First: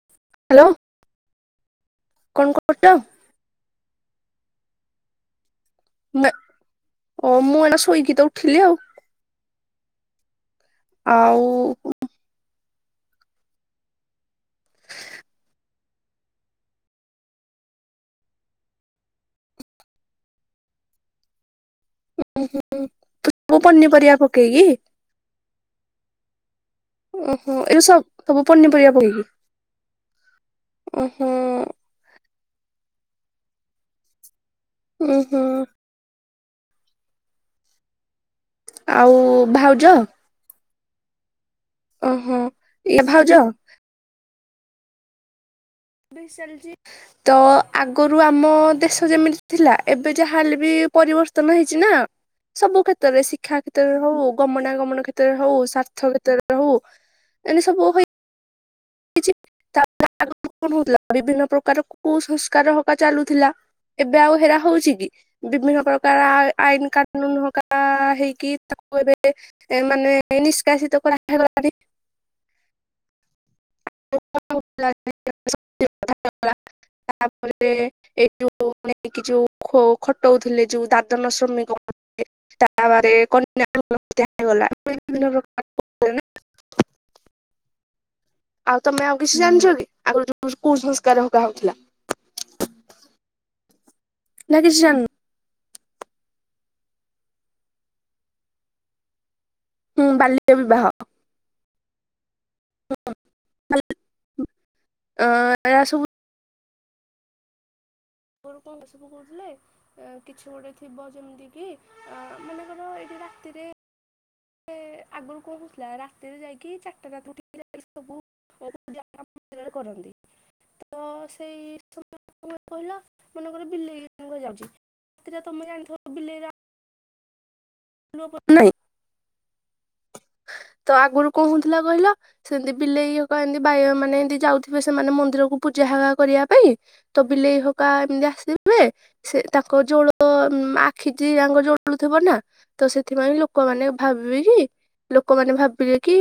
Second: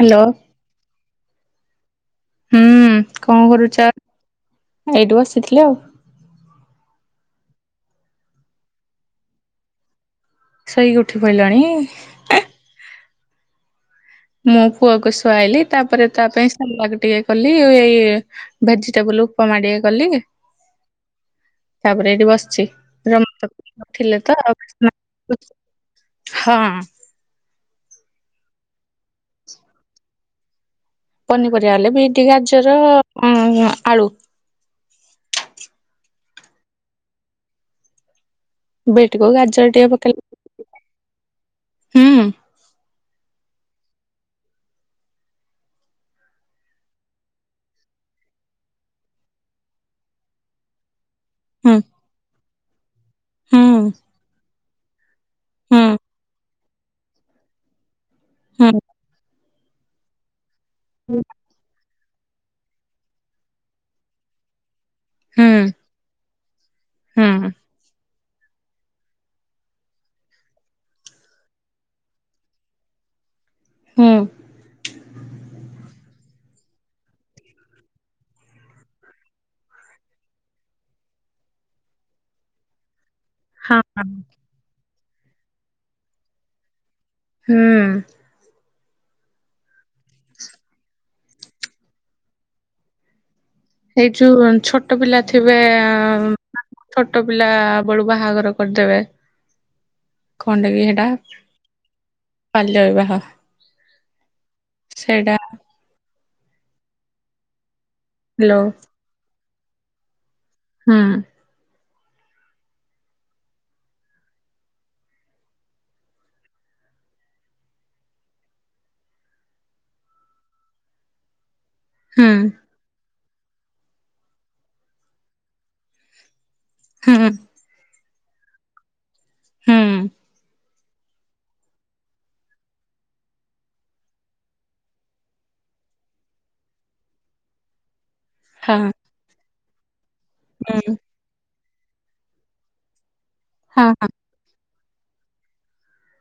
Hello. Hello. କଣ ହୁଁ କରୁଚ? କଣ କରୁଛ? ଏଇଠି ବସିଥିଲି ଆଉ। ମେ ଓ ମୁଁ ଏଇନା ଶୋଇକି ତ ଉଠିଲି ଆଉ। ଶୋଇକି ଉଠି ଆଉ ପଇଲଣି-ଇ-ଇ? ମୋ ପୁଅକୁ ଶୁଆଇଲି ତାପରେ ତା ପାଇଁ ସେରଲାକ ଟିକେ କଲି ଓ ଏଇ-ଇ-ଇ ଭେଜିଟେବୁଲ ଉପମା ଟିକେ କଲି। ତାପରେ ଏଇଠି ବସିଛି ରେ ସବୁ [unintelligible] ପନିପରିବା ଥିଲେ ତ ପକେଇକି [unintelligible] ହଁ। ଓହୋ ଏବେ ସବ ସବୁ ପନିପରିବା ପକେଇକି ଓ ହୋ। ପନିପରିବା ହେଲେ ବିଟ, ଗାଜର ଉଁ-ଉ-ଉ ଆଳୁ। ଉଁ ହୁଁ। ଆଉ ବିଟ କୁ ଗାଜର ଭାଉଜ ଟିକେ ପକେଇଲେ ଓହୋ ଇଏ ଭାଉଜ ଭିଶାଲ ଯି ତ-ଅ-ଅ ଆଗରୁ ଆମ ଦେଶ ଯେମିତି ଥିଲା ଏବେ ଯାହା ହେଲେ ବି ପରିବର୍ତ୍ତ ନ ହୁଁ ହେଇଛିନା ସବୁ କ୍ଷେତ୍ରରେ ଶିକ୍ଷା ହୁଁ କ୍ଷେତ୍ରରେ ହଉ ଗମନାଗମନ କ୍ଷେ ତ୍ର ରେ ହଉ ହୁଁ ସ୍ୱାର୍ଥ କ୍ଷେତ୍ରରେ ହଉ ଏମିତି ସବୁ ହେଇ ହୁଁ। କିଛି [unintelligible] ହଉଥିଲା ହୁଁ ବିଭିନ୍ନ ପ୍ରକାର କୁସଂସ୍କାର ହବା ଚାଲୁଥିଲା ଏବେ ଆଉ ହେରା ହଉଚି କି ହୁଁ ବିଭିନ୍ନ ପ୍ରକାର ଆ ଆଇନ କାନୁନ ହକା ହେଇକି ତାକୁ ଏବେ ଏ ମାନେ ନିଷ୍କାସିତ କରାଗଲାଣି। ହୁଁ [unintelligible] ତାପରେ ଏଇ ଯୋଉ ନେଇକି ଯୋଉ ଖୋ ଖଟଉଥିଲେ ଯୋଉ ଦାଦନ ଶ୍ରମିକମାନେ ତା ବାରେ କଣ ହଁ। [unintelligible] ହୁଁ। ଆଉ ତମେ ଆଉ କିଛି ଜାଣିଚ କି ଆଗ ଯୋ କୁସଂସ୍କାର ହକା ହଉଥିଲା। ଏଇ ଯୋଉ ନା କିଛି ଛୋଟ ଜାଣିନ ପିଲା ଥିବେ ଛୋଟ ପିଲା ବେଳୁ ବାହାଘର କରିଦେବେ ହୁଁ ବାଲ୍ୟ ଖଣ୍ଡେ ବିବାହ ବି ହେଟା ବାଲ୍ୟବିବାହ। ଅ [unintelligible] ସବୁ ହାଲୋ। ଆଗରୁ କଣ ସବୁ କହୁଥିଲେ କିଛି ଗୋଟେ ହୁଁ ଥିବ ଯେମିତିକି ଅ ମନେକର ଏଇଠି ରାତିରେ [unintelligible] [unintelligible] କରନ୍ତି ତ ସେଇ ସମ କହିଲ ହୁଁ ମନେକ ବିଲେଇରେ ଯାଉଚି ରାତିରେ ତମେ ଜାଣିଥିବ ବିଲେଇ ହୁଁ। [unintelligible] ହୁଁ। ତ ଆଗରୁ କଁ ହଉଥିଲା କହିଲ ସେମିତି ବିଲେଇ କ ଏମତି ବାଇଆ ମାନେ ଏମତି ଯାଉଥିବେ ସେମାନେ ମନ୍ଦିରକୁ ପୂଜା ହେ କରିବା ପାଇଁ ତ ବିଲେଇ ହକା ଏମିତି ଆସ୍ ହଁ ସିବେ ସେ ତାଙ୍କ ଜୋଳ ହୁଁ ଆଖିଟି ତାଙ୍କ ଜଳୁ ଥିବ ନା ତ ସେଥିପାଇଁ ହଁ ଲୋକମାନେ ହଁ ଭାବିବେ କି ଲୋକମାନେ ଭାବିବେ କି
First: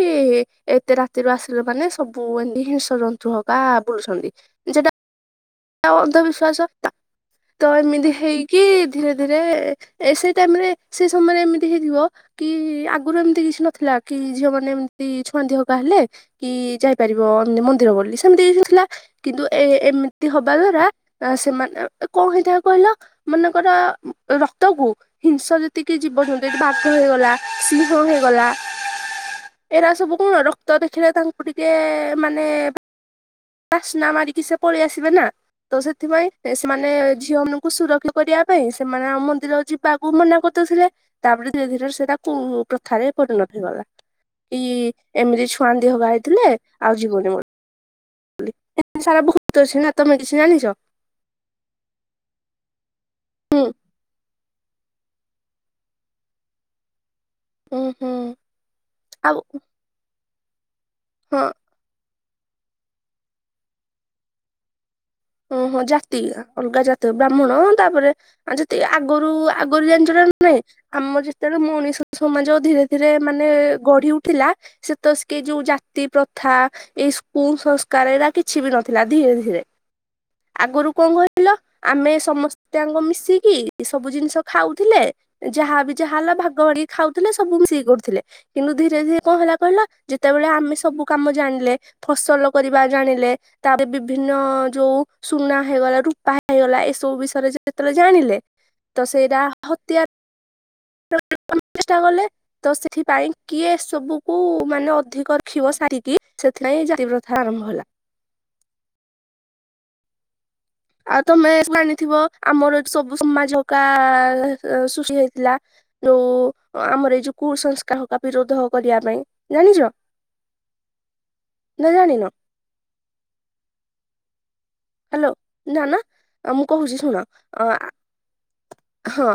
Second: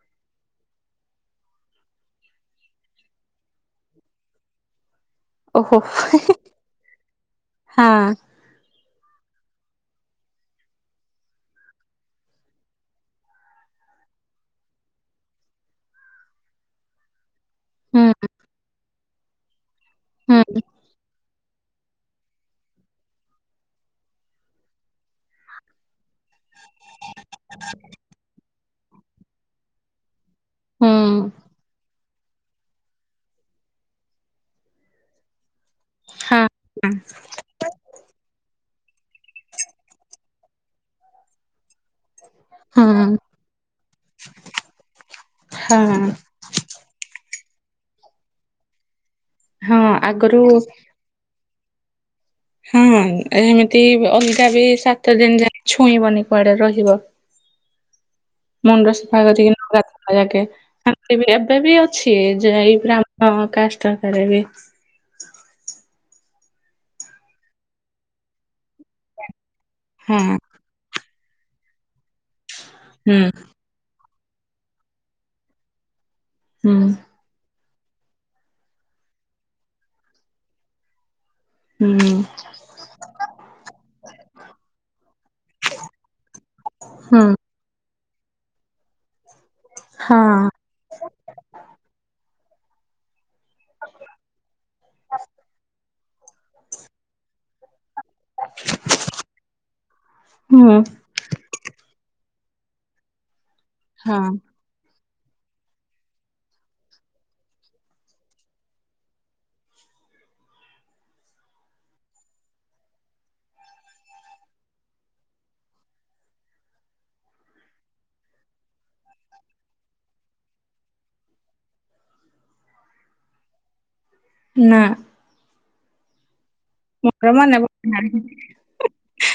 ଏତେ ରାତିରୁ ଆସିଲେ ମାନେ ସବୁ ଏମତି ହିଂସ ଜନ୍ତୁ ହବ। ବା ବୁଲୁଛନ୍ତି। ଓହୋ ଆ ଅନ୍ଧବିଶ୍ଵାସ ତ ହଁ ଏମିତି ହେଇ କି ଧୀରେ ଧୀରେ ଏ ସେଇ ଟାଇମରେ ସେ ସମୟରେ ଏମିତି ହେଇଥିବ କି ଆଗରୁ ଏମିତି କିଛି ନଥିଲା କି ଝିଅ ମାନେ ଏମିତି ଛୁଆଁ ଦିହକା ହେଲେ କି ଯାଇପାରିବ ମନ୍ଦିର ହୁଁ ବୋଲି ସେମିତି କିଛି ନଥିଲା କିନ୍ତୁ ଏ ଏମ୍ ଏମତି ହୁଁ ହବା ଦ୍ଵାରା ଅ ସେମାନେ କଣ ହେଇଥାଏ କହିଲ ମନେକର ରକ୍ତକୁ ହିଂସ ଯେତିକି ଜୀବ [unintelligible] ବାଘ ହେଇଗଲା ସିଂହ ହେଇଗଲା ଏରା ସବୁ କଣ ରକ୍ତ ହୁଁ ଦେଖିଲେ ତାଙ୍କୁ ଟିକ୍ ଟିଏ ମାନେ ବାସ୍ନା ବାରିକି ସିଏ ପଳେଇ ଆସିବେ ନା। ତ ସେଥିପାଇଁ ହଁ ସେମାନେ ଝିଅ ମାନଙ୍କୁ ସୁରକ୍ଷିତ୍ କରିବା ପାଇଁ ସେମାନେ ଆମ ମନ୍ଦିର ଯିବାକୁ ମନା କରିଦଉଥିଲେ ତାପରେ ଧୀରେ ଧୀରେ ସେ ତାକୁ ପ୍ରଥାରେ ହଁ ପରିଣତ ହେଇଗଲା କି ଏମିତି ଛୁଆ ଦିହ ହଁ ବାହାହେଇଥିଲେ ଆଉ ଯିବନି ମ [unintelligible] ସାରା ବୋହୁତ ଅଛି ହଁ ନା। ତମେ କିଛି ଆଗରୁ ଜାଣିଚ? ହୁଁ ହୁଁ ଏମିତି ଅଲଗା ବି ସାତ୍ ତ ଦିନ ଯାଇ ଛୁଇଁବନି କୁଆଡେ ରହିବ ହୁଁ ହୁଁ ମୁଣ୍ଡ ସଫା ଆଉ କରିକିନା ଗା [unintelligible] ହଁ ଏବେ ବି ଅଛି ଯେ ଏଇ ବ୍ରାହ୍ମଣ କାଷ୍ଟ ଘରେ ବି ଓହୋ ଜାତି ଅଲଗା ଜାତିର ବ୍ରାହ୍ମଣ ତାପରେ ଆ ଯେତିକି ଆଗୁରୁ ଆଗୁରୁ ଜାଣିଚ ନା ହଁ ନାଇଁ ଆମର ଯେତେବେଳେ ମଣିଷ ସମାଜ ଧୀରେ ଧୀରେ ହୁଁ ମାନେ ଗଢି ଉଠିଲା ସେ [unintelligible] ଯୋଉ ଜାତି ପ୍ରଥା ହୁଁ ଏଇ କୁସଂସ୍ କାର କିଛି ବି ନଥିଲା ଧୀରେ ଧୀରେ ଆଗରୁ କଣ କହିଲ ଆମେ ହୁଁ ସମସ୍ ସ୍ତେ ଆକ ମିଶିକି ସବୁ ଜିନିଷ ଖାଉଥିଲେ ଯାହାବି ଯାହା ହେଲା ଭାଗ୍ ଗ କରି ହୁଁ ଖାଉଥିଲେ ସବୁ ମିଶି କରୁଥିଲେ କିନ୍ତୁ ଧୀରେ ଧୀରେ କଣ ହେଲା କହିଲ ଯେତେବେଳେ ହଁ ଆମେ ସବୁ କାମ ଜାଣିଲେ ଫସଲ କରିବା ଜାଣିଲେ ତାପରେ ବିଭିନ୍ନ ଯୋଉ ସୁନା ହେଇଗଲା ରୂପା ହେଇଗଲା ଏସବୁ ବିଷୟରେ ଯେତେବେଳେ ଜାଣିଲେ ତ ସେଇଟା ହତ୍ୟାର୍। ହୁଁ। ଚେଷ୍ଟା କଲେ ତ ସେଥିପାଇଁ କିଏ ହଁ ସବୁକୁ ମାନେ ଅଧିକ ରଖିବ ସାରିକି, ସେଥିପାଇଁ ଜାତି ପ୍ରଥା ଆରମ୍ଭ ହେଲା। ଆଉ ତମେ ଜାଣିଥିବ ଆମର ଏଠି ସବୁ ସମାଜ ହେରିକା ସୃଷ୍ଟି ହେଇଥିଲା। ଯୋଉ ଆମର ଏଇ ଯୋଉ କୁସଂସ୍କାର ହେରକା ବିରୋଧ କରିବା ପାଇଁ ଜାଣିଚ? ନା ଜାଣିନ? ନା। ହ୍ୟାଲୋ। ଜାଣିନ? ଆ ମୁଁ କହୁଚି ଶୁଣ। ମୋର ମନେ ପଡୁନାହିଁ ହଁ।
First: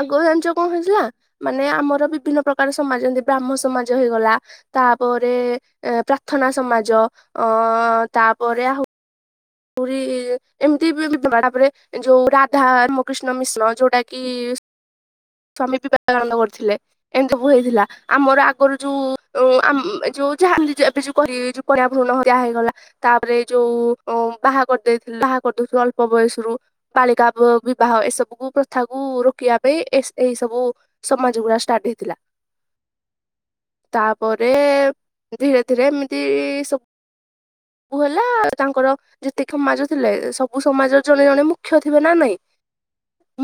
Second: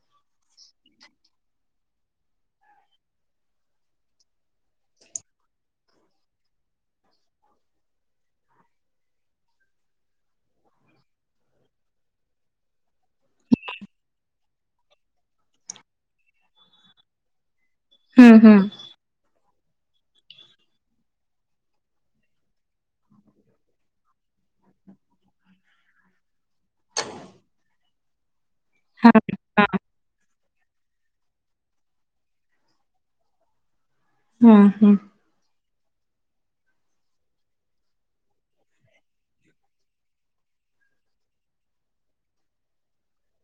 ଆଗୁଆ ଜାଣିଚ କଣ ହେଇଥିଲା? ମାନେ ଆମର ବିଭିନ୍ନ ପ୍ରକାର ସମାଜ। ଯେମିତି ବ୍ରାହ୍ମ ସମାଜ ହେଇଗଲା ତାପରେ ଏ ପ୍ରାର୍ଥନା ସମାଜ ଅ ତାପରେ ଆହୁ ହୁରି ଏମତି [unintelligible] ତାପରେ ଯୋଉ ରାଧା ରାମକୃଷ୍ଣ ମିଶ୍ର ଯୋଉଟା କି ସ୍ଵାମୀ ବିବେକାନନ୍ଦ କରିଥିଲେ। ଏମିତି ବହୁ ହେଇଥିଲା। ହୁଁ ଆମର ହୁଁ ଆଗରୁ ଯୋଉ ଯୋଉ ଆମ୍ ଯୋଉ ଯାହା ଏମତି ଏବେ ଯୋଉ କରି କନ୍ୟା ଭ୍ରୁଣ ହେରିଆ ହେଇଗଲା। ତାପରେ ଯୋଉ ଅ ବାହା କରିଦେଇଥିଲେ ବାହା କରିଦଉଥିଲେ ଅଳ୍ପ ବୟସରୁ ବାଳିକା ବିବାହ ଏ ସବୁକୁ ପ୍ରଥା କୁୁ ହଁ ରୋକିବା ପାଇଁ ଏ ଏହି ସବୁ ସମାଜ୍ ଯୋଉ ଗୁଡାକ ଷ୍ଟାଟ୍ ହେଇଥିଲା। ତାପରେ ହଁ ହୁଁ ହୁଁ ଧୀରେ ଧୀରେ ଏମିତି ସବ୍ ବୁ ହେଲା। ତାଙ୍କର ଯେତିକି ମାଜୁଥିଲେ ସବୁ ସମାଜର ଜଣେ ଜଣେ ମୁଖ୍ୟ ଥିବେ ନା ନାଇଁ।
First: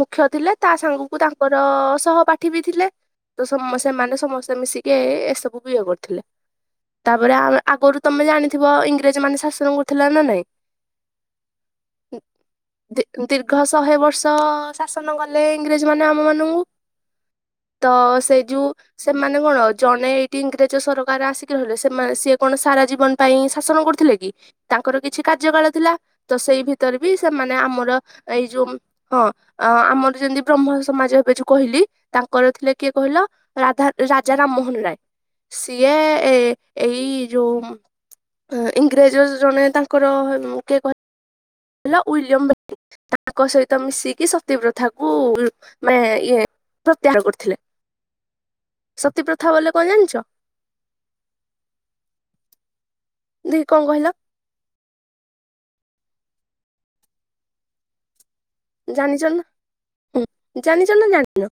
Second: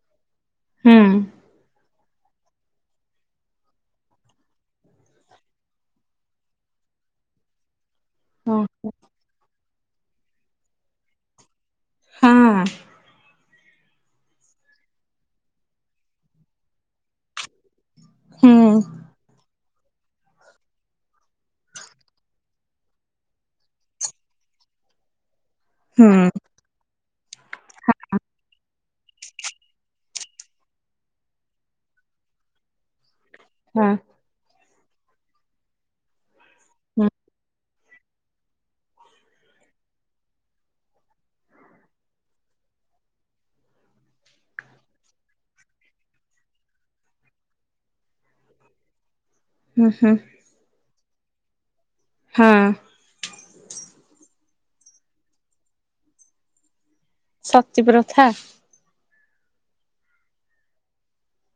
ମୁଖ୍ୟ ଥିଲେ ତା ହୁଁ ସାଙ୍ଗକୁ ତାଙ୍କର ସହ ପା ପାଠି ବି ଥିଲେ। ତ ସେମାନେ ସମସ୍ତେ ମିଶିକି ଏସବୁ ବିରୋଧ କରୁଥିଲେ। ତାପରେ ଆମେ ଆଗରୁ ତମେ ଓ ଜାଣିଥିବ ଇଂଗ୍ରେଜ ମାନେ ଶାସନ କରୁଥିଲା ନା ନାଇଁ। କେ ହଁ ଦୀ ଦୀର୍ଘ ଶହେ ବର୍ଷ ଶାସନ କଲେ ଇଂଗ୍ରେଜ ମାନେ ଆମ ମାନଙ୍କୁ। ତ ସେ ହୁଁ ଯୋଉ ସେମାନେ କଣ ଜଣେ [unintelligible] ସରକାର ଆସିକି ରହିଲେ ସେମା ସିଏ କଣ ସାରା ଜୀବନ ପାଇଁ ଶାସନ କରୁଥିଲେ କି। ତାଙ୍କର କିଛି କାର୍ଯ୍ୟ କାଳ ଥିଲା। ହୁଁ ତ ସେଇ ଭିତରେ ବି ସେମାନେ ଆମର ଏଇ ଯୋଉ ହଁ ଆମର ଯେମିତି ବ୍ରହ୍ମ ସମାଜ ଏବେ ଯୋଉ କହିଲି, ତାଙ୍କର ଥିଲେ କିଏ କହିଲ? ରାଧା ହଁ ରାଜା ରାମମୋହନରାୟ। ସିଏ ଏ ହୁଁ ଏଇ ଯୋଉ ଇଂଗ୍ରେଜ ଜଣେ ତାଙ୍କର କିଏ କହି ଲ ୱିଲିୟମ ବେଣ୍ଟିଂଙ୍ଗ। ତାଙ୍କ ସହିତ ମିଶିକି ସତୀ ପ୍ରଥାକୁ ମେ ଇଏ ପ୍ରତ୍ୟାହାର କରିଥିଲେ। ସତୀ ପ୍ରଥା ବଲେ କଣ ହୁଁ ହୁଁ ଜାଣିଚ? ହଁ। ଦେଖୀ କଣ କହିଲ? ସତୀ ପ୍ରଥା ଜାଣିଚ ନା ଜାଣିଚ ନା ଜାଣିନ?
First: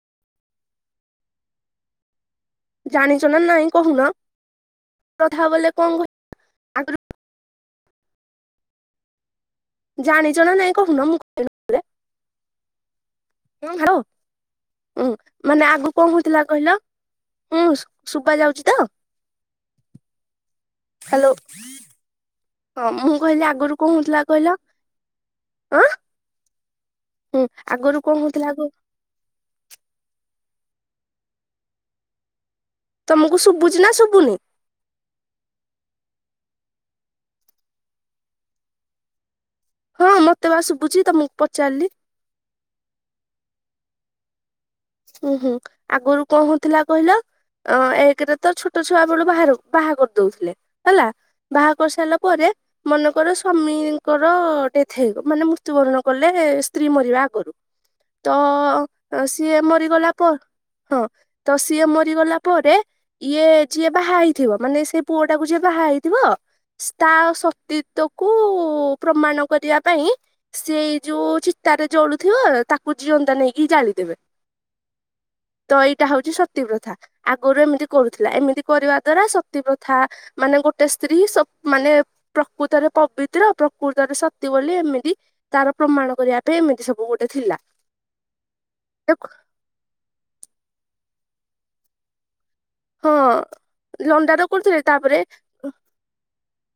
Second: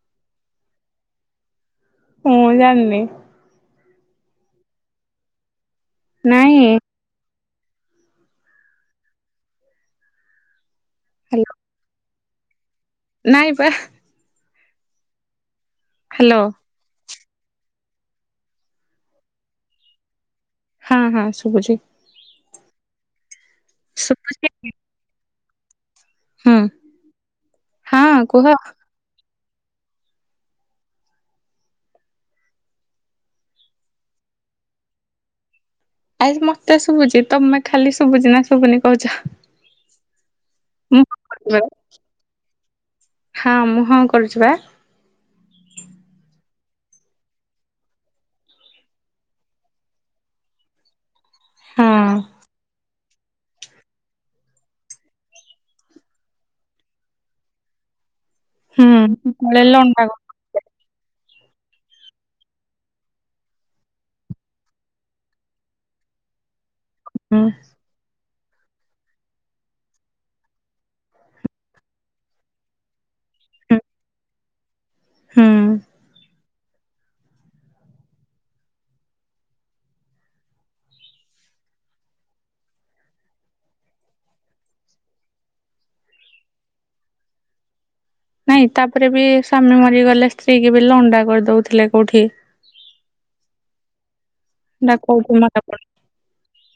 ମୁଁ ଜା ଜାଣିଚ ନା ନାଇଁ କହୁନ। ପ୍ରଥା ବଲେ କଣ କ ନାଇଁ। ଜାଣିଚ ନା ନାଇଁ କହୁନ ମୁଁ। [unintelligible] ହାଲୋ ନାଇଁ ବା ହଁ ହାଲୋ। ଉଁ ମାନେ ଆଗ କଣ ହାଲୋ ହଉଥିଲା କହିଲ? ହୁଁ, ଶୁବା ଯାଉଚି ତ? ହଁ ହଁ ହ୍ୟାଲୋ। ଶୁଭୁଛି ହଁ ମୁଁ କହିଲି ଆଗରୁ କଣ ହଉଥିଲା ଶୁଭୁଛି କହିଲ? ଅ ହୁଁ ଉଁ ଆଗରୁ ହଁ କଣ କୁହ ହଉଥିଲା କୁ ତମକୁ ଶୁବୁଚି ନା ଶୁବୁନି? ଆରେ ମତେ ଶୁବୁଚି। ତମେ ଖାଲି ଶୁବୁଚି ନା ଶୁବୁନି କହୁଚ। ହଁ ମତେ ବା ଶୁଭୁଚି ତମକୁ କରୁଛି ବା। ପଚାରିଲି। ହଁ ମୁଁ ହଁ କରୁଚି ବା। ଉଁ ହୁଁ। ଆଗରୁ କଣ ହଉଥିଲା କହିଲ? ଅ ଏକରେ ତ ଛୋଟ ଛୁଆ ବେଳୁ ବାହାରୁ ବାହା କରିଦେଉଥିଲେ ହେଲା। ବାହା କରି ହଁ ସାରିଲା ପରେ ମନେକର ସ୍ଵାମୀଙ୍କର ଡେଥ ମାନେ ମୃତ୍ୟୁବରଣ କଲେ ସ୍ତ୍ରୀ ମରିବା ଆଗରୁ। ତ ହୁଁ ସିଏ ବେଳେ ଲଣ୍ଡା ମରିଗଲା ପରେ ହଁ ତ ସିଏ ମରିଗଲା ପରେ ଇଏ ଯିଏ ବାହା ହେଇଥିବ ମାନେ ସେଇ ପୁଅ ଟାକୁ ଯିଏ ବାହା ହେଇଥିବ ତା ହୁଁ ସତୀ କୁ ପ୍ରମାଣ କରିବା ପାଇଁ ସେଇ ଯୋଉ ଚିତାରେ ଜଳୁଥିବ ତାକୁ ଜିଅନ୍ତା ନେଇକି ହୁଁ ଜାଳିଦେବେ। ତ ହୁଁ ଏଇଟା ହଉଛି ସତୀପ୍ରଥା। ଆଗରୁ ଏମିତି କରୁଥିଲା ଏମିତି କରିବା ଦ୍ଵାରା ସତୀ ପ୍ରଥା ମାନେ ଗୋଟେ ସ୍ତ୍ରୀ ମାନେ ପ୍ରକୃତରେ ପବିତ୍ର ପ୍ରକୃତରେ ସତ ବୋଲି ଏମିତି ତାର ପ୍ରମାଣ କରିବା ପାଇଁ ଏମିତି ସବୁ ଗୋଟେ ଥିଲା। ନାଇଁ ତାପରେ ବି ସ୍ଵାମୀ ମରିଗଲେ ସ୍ତ୍ରୀ କି ବି ଲଣ୍ଡା କରିଦଉଥିଲେ କୋଉଠି? ହଁ ଲଣ୍ଡା ତ କରୁଥିଲେ ନା ତାପରେ କୋଉଠି ମନେ ପଡୁନି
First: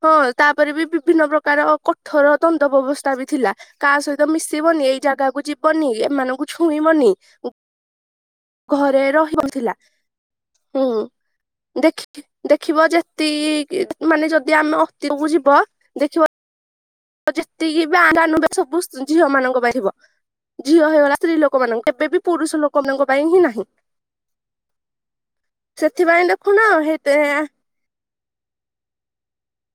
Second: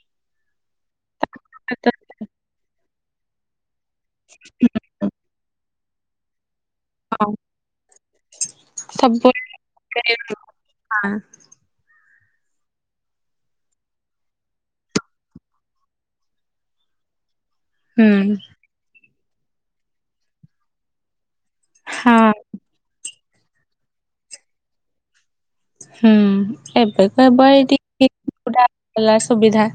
ହଁ ତାପରେ ବି ବିଭିନ୍ନ ପ୍ରକାର ଥର ଦଣ୍ଡ ବ୍ୟବସ୍ଥା ବି ଥିଲା କାହା ସହିତ ମିଶିବନି ଏଇ ଜାଗାକୁ ଯିବନି ଏମାନଙ୍କୁ ଛୁଇଁବନି ଘରେ ସବୁବେଳେ ରହିବଥିଲା। [inaudible] ହୁଁ ହଁ ଦେଖ ଦେଖିବ ଯେତିକି ମାନେ ଯଦି ଆମେ ଅତୀତକୁ ଯିବ ଦେଖିବ ଯେତିକି ବା ହୁଁ ର ସବୁ ଝିଅ ମାନଙ୍କ ବାହାରିବ ଝିଅ ହେଇଗଲା ସ୍ତ୍ରୀ ଲୋକ ଲୋକ ମାନଙ୍କ କେବେ ବି ହଁ ପୁରୁଷ ଲୋକମାନଙ୍କ ପାଇଁ ହିଁ ନାହିଁ ହୁଁ ସେଥିପାଇଁ ଦେଖୁନ ହେତେ ଏବେକୁ ଏବ ଏଇଟି [inaudible] ସୁବିଧା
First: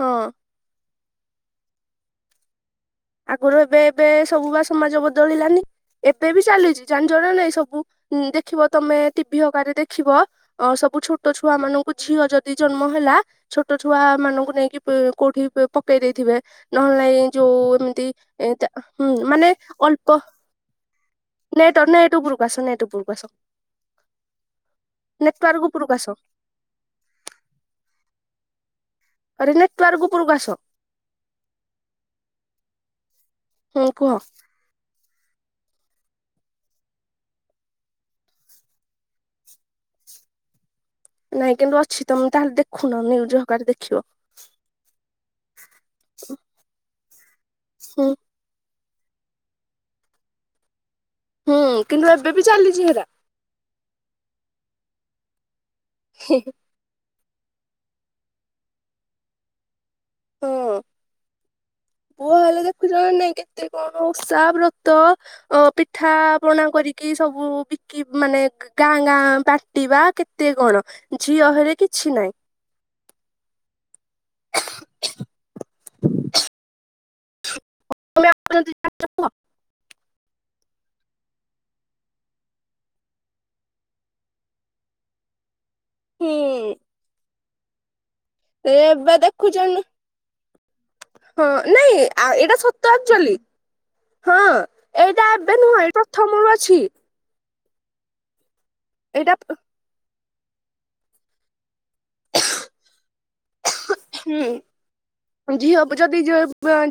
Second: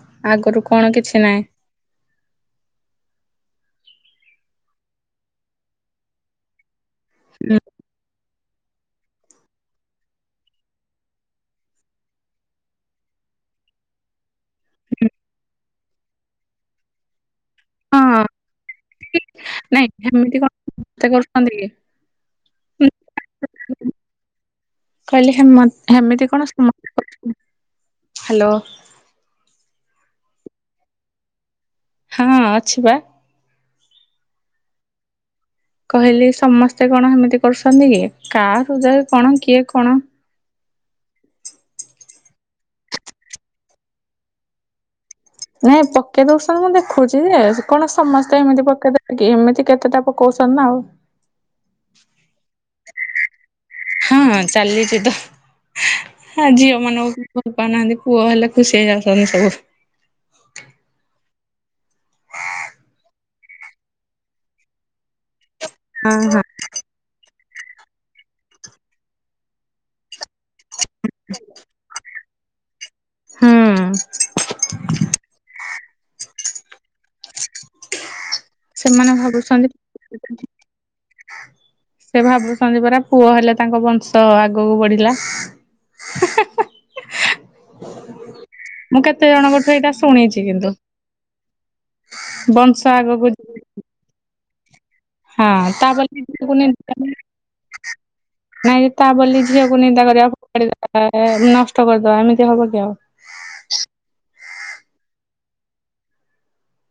ହଁ ଆଗରୁ କଣ କିଛି ନାହିଁ। ଆଗରୁ ଏବେ ଏବେ ସବୁ ବା ସମାଜ ବଦଳିଲାନି ଏବେ ବି ଚାଲିଛି। ଜାଣିଚ ନା ନାଇଁ ସବୁ ଦେଖିବ ତମେ ଟିଭି ହକାରେ ଦେଖିବ। ଅ ସବୁ ଛୋଟ ଛୁଆ ମାନଙ୍କୁ ଝିଅ ଯଦି ଜନ୍ମ ହେଲା। ଛୋଟ ଛୁଆ ମାନଙ୍କୁ ନେଇକି କୋଉଠି ପକେଇ ଦେଇଥିବେ ନହେଲେ ଏ ଯୋଉ ତି ହଁ ଏ ହୁଁ ମାନେ ନାଇଁ ଅଳ୍ପ। ଏମିତି କଣ ସମସ୍ତେ କରୁଛନ୍ତି କି ନେଟ ନେଟ ଉପରକୁ ଆସ ନେଟ ଉପରକୁ ଆସ। ନେଟୱାର୍କ କହିଲେମ ଉପରକୁ ଆସ। ହେମିତି କଣ ହ୍ୟାଲୋ? ଆରେ ନେଟୱର୍କ ଉପରୁକୁ ଆସ। ହଁ ଅଛି ପା। ହୁଁ କୁହ। କହିଲି ସମସ୍ତେ କଣ ସେମିତି କରୁଛନ୍ତି କି କା ହୃଦୟ କଣ କିଏ କଣ? ନାଇଁ କିନ୍ତୁ ଅଛି ତମେ ତାହେଲେ ଦେଖୁନ ନିଉଜ ହେରିକରେ ଦେଖିବ। ନାଇଁ ପକେଇ ଦଉସ ମୁଁ ଦେଖୁଛି ଯେ କଣ ହୁଁ ସମ ତ ଏମିତି ପକେଇଦ କି ଏମିତି କେତେଟା ପକଉଛନ୍ତି ନା ଆଉ। ହୁଁ କିନ୍ତୁ ଏବେ ବି ଚାଲିଛି ହେରା। ହଁ ଚାଲିଛି ତ ଆଜି ମାନଙ୍କୁ ଭଲ ପାଉନାହାନ୍ତି ପୁଅ ହେଲେ ଖୁସି ହେଇଯାଉଛନ୍ତି ସବୁ ହଁ ପୁଅ ହେଲେ ଦେଖୁଛ ନାଇଁ କେତେ କଣ ଉଷା ବ୍ରତ ଅ ପିଠା ହଁ ହଁ ପଣା କରି କି ସବୁ ବିକି ମାନେ ଗାଁ ଗାଁ ବାଟିବା କେତେ? କେତେ କଣ ଝିଅ ହେଲେ କିଛି ନାଇଁ। ହୁଁ ସେମାନେ ଭାବୁଛନ୍ତି [unintelligible] ସେ ଭାବୁଛନ୍ତି ପରା ପୁଅ ହେଲେ ତାଙ୍କ ବଂଶ ଆଗକୁ ବଢିଲା। ହୁଁ [inaudible] ମୁଁ ଏବେ କେତେ ଦେଖୁଛ ଜଣଙ୍କଠୁ ଏଇଟା ଶୁଣିଛି କିନ୍ତୁ। ହଁ ନାଇଁ ଏଇଟା ବଂଶ ସତ ଆଗକୁ ଏକ୍ଟୁଲି ହଁ। ଏଇଟା ହଁ ଏବେ ନୁହଁ ଏ ତା ବୋଲି ପ୍ରଥମରୁ ଅଛି ନାଇଁ [unintelligible] ତା ଏଇଟା ବୋଲି ଝିଅ। କୁ ନିନ୍ଦା କରିବା ନଷ୍ଟ କରିଦବା ଏମିତି ହବ କି ଆଉ। ହୁଁ। ଝିଅ ହବୁ ଯଦି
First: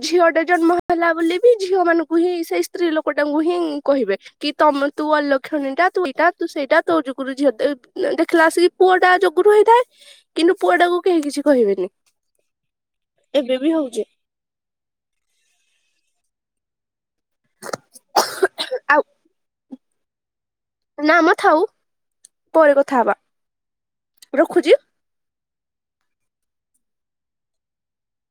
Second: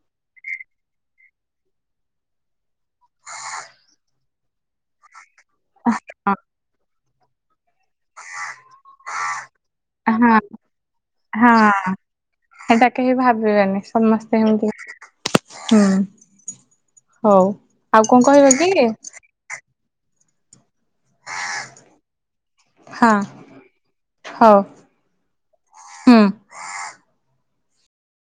ଝିଅ ଟେ ଯନ୍ମ ହେଲା ବୋଲି ବି ଝିଅ ମାନଙ୍କୁ ହିଁ ସେଇ ସ୍ତ୍ରୀ ଲୋକ ଟାଙ୍କୁ ହିଁ କହିବେ କି ତମେ ତୁ ଅଲୋ କ୍ଷଣୀଟା ତୁ ଏଇଟା ତୁ ସେଇଟା ତୋ ଯୋଗରୁ ଝିଅଟେ ଦେଖିଲା ଆସିକି ପୁଅ ଟା ଯୋଗୁ ରୁ ହେଇଥାଏ ହଁ କିନ୍ତୁ ପୁଅ ଟାକୁ କେହି ହଁ କିଛି କହିବେନି। ହଁ। ସେଟା କେହି ଏବେ ବି ଭାବିବେନି ହଉଛି ସମସ୍ତେ ଏମିତି ହୁଁ। ହଉ ଆଉ କଣ କହିବ ଏତି କି? ଆଉ ନା ମ ଥାଉ ପରେ କଥା ହଁ ହବା ହଉ ରଖୁଛି। ହୁଁ।